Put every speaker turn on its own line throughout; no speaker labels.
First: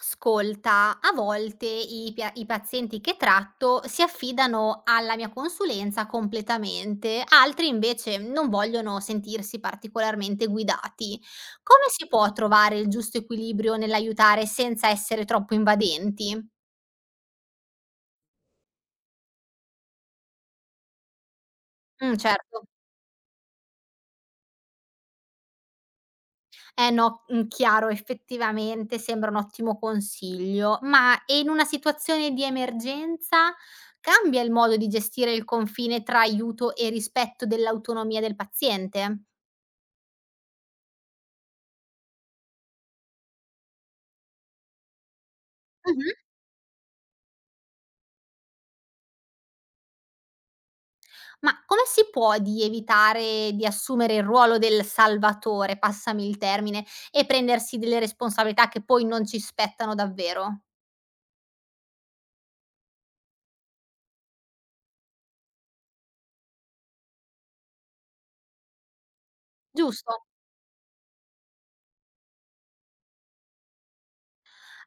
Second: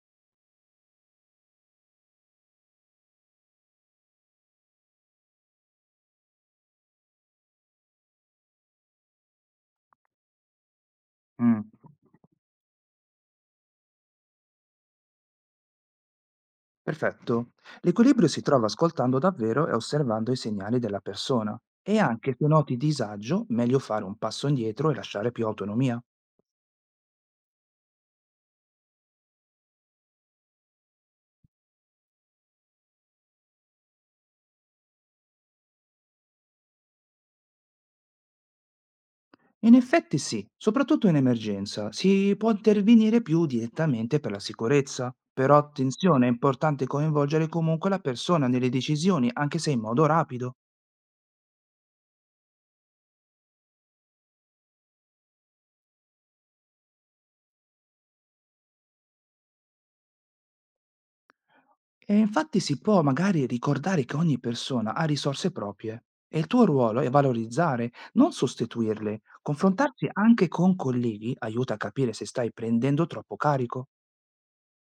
Ascolta, a volte i pazienti che tratto si affidano alla mia consulenza completamente, altri invece non vogliono sentirsi particolarmente guidati.
Mh,
Come si può trovare il giusto equilibrio nell'aiutare senza essere troppo invadenti?
perfetto. L'equilibrio si trova ascoltando davvero e osservando i segnali della persona e
Mm,
anche se
certo.
noti disagio, meglio fare un passo indietro e lasciare più autonomia.
Eh no, chiaro, effettivamente sembra un ottimo consiglio, ma e in una situazione di emergenza cambia il modo di gestire il confine tra aiuto e rispetto dell'autonomia del paziente?
In effetti sì, soprattutto in emergenza, si può intervenire più direttamente per la sicurezza, però
Mh-mh.
attenzione, è importante coinvolgere comunque la persona nelle decisioni, anche se in modo rapido.
Ma come si può di evitare di assumere il ruolo del salvatore, passami il termine, e prendersi delle responsabilità che poi non ci spettano davvero?
E infatti si può magari ricordare che ogni persona ha risorse proprie e il tuo ruolo è valorizzare, non sostituirle. Confrontarsi
Giusto?
anche con colleghi aiuta a capire se stai prendendo troppo carico.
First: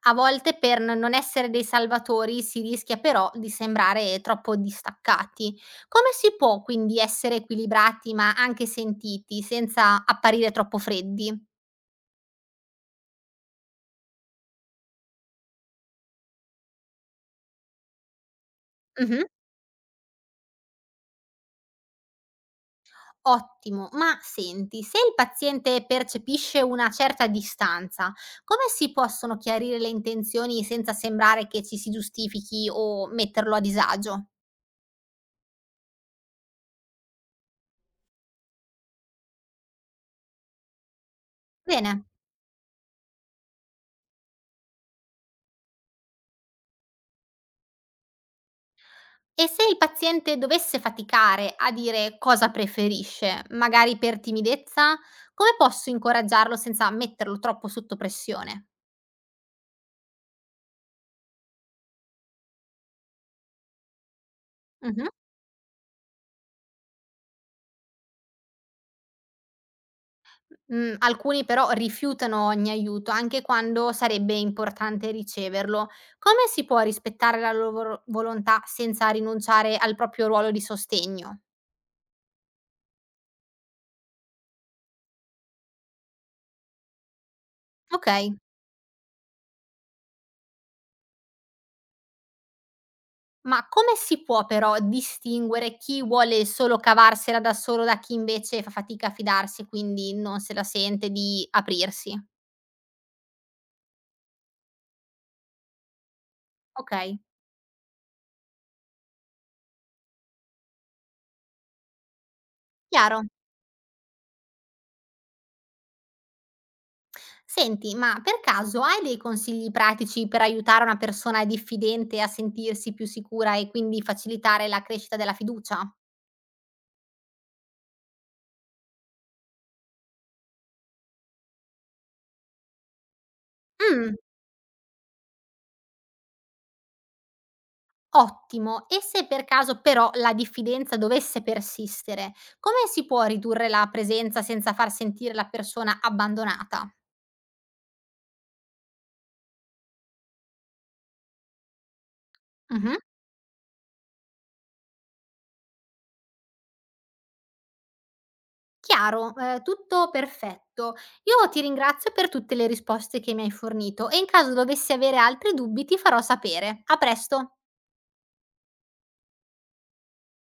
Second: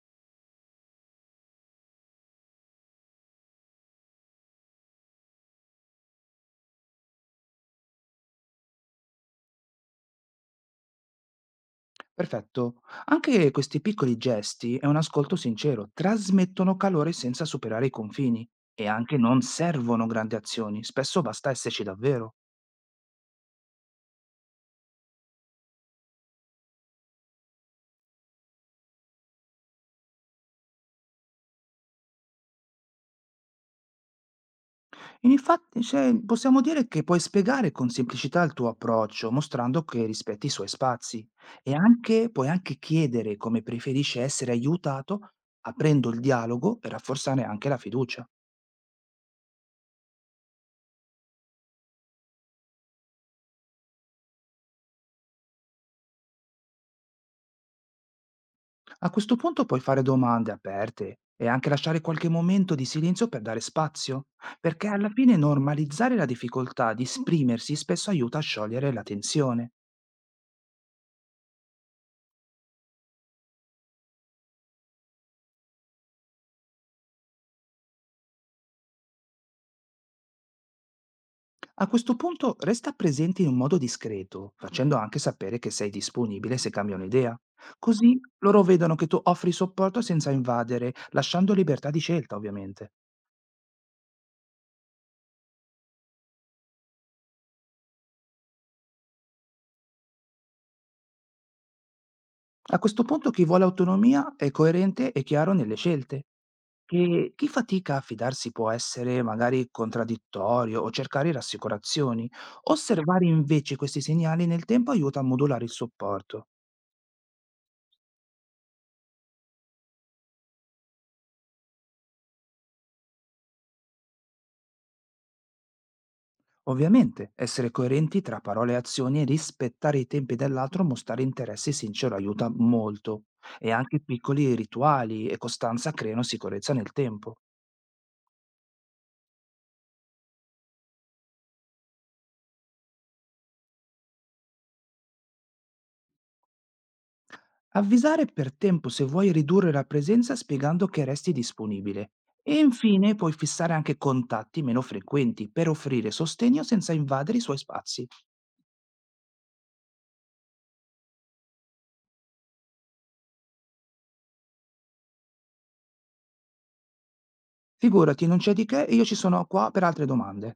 A volte per n non essere dei salvatori si rischia però di sembrare troppo distaccati. Come si può quindi essere equilibrati, ma anche sentiti, senza apparire troppo freddi?
Perfetto. Anche questi piccoli gesti e un ascolto sincero trasmettono calore senza superare i confini e anche
Mh-mh.
non servono grandi azioni, spesso basta esserci davvero.
Ottimo, ma senti, se il paziente percepisce una certa distanza, come si possono chiarire le intenzioni senza sembrare che ci si giustifichi o metterlo a disagio?
Infatti, cioè, possiamo dire che puoi spiegare con semplicità il tuo approccio, mostrando che rispetti i suoi spazi e
Bene.
anche, puoi anche chiedere come preferisce essere aiutato, aprendo il dialogo e rafforzare anche la fiducia.
E se il paziente dovesse faticare a dire cosa preferisce, magari per timidezza, come posso incoraggiarlo senza metterlo troppo sotto pressione?
A questo punto puoi fare domande aperte e anche lasciare qualche momento di silenzio per dare spazio, perché alla
Mh-mh.
fine normalizzare la difficoltà di esprimersi spesso aiuta a sciogliere la tensione.
Mhmm, Alcuni però rifiutano ogni aiuto, anche quando sarebbe importante riceverlo. Come si può rispettare la loro volontà senza rinunciare al proprio ruolo di sostegno?
A questo punto resta presente in un modo discreto, facendo anche sapere che sei disponibile se cambiano idea. Così
Okay.
loro vedono che tu offri supporto senza invadere, lasciando libertà di scelta, ovviamente.
Ma come si può però distinguere chi vuole solo cavarsela da solo da chi invece fa fatica a fidarsi, e quindi non se la sente di aprirsi?
A questo punto chi vuole autonomia è coerente e chiaro nelle scelte.
Okay,
E chi fatica a fidarsi può essere magari contraddittorio o cercare rassicurazioni.
chiaro.
Osservare invece questi segnali nel tempo aiuta a modulare il supporto.
Senti, ma per caso hai dei consigli pratici per aiutare una persona diffidente a sentirsi più sicura e quindi facilitare la crescita della fiducia?
Ovviamente, essere coerenti tra parole e azioni, rispettare i tempi dell'altro, mostrare interesse sincero aiuta molto. E anche
Mh,
piccoli rituali e costanza creano sicurezza nel tempo.
ottimo. E se per caso però la diffidenza dovesse persistere, come si può ridurre la presenza senza far sentire la persona abbandonata?
Avvisare per tempo se vuoi ridurre la presenza spiegando che resti disponibile. E
Mh-mh.
infine puoi fissare anche contatti meno frequenti per offrire sostegno senza invadere i suoi spazi.
Chiaro, tutto perfetto. Io ti ringrazio per tutte le risposte che mi hai fornito e in caso dovessi avere altri dubbi ti farò sapere. A presto.
Figurati, non c'è di che e io ci sono qua per altre domande.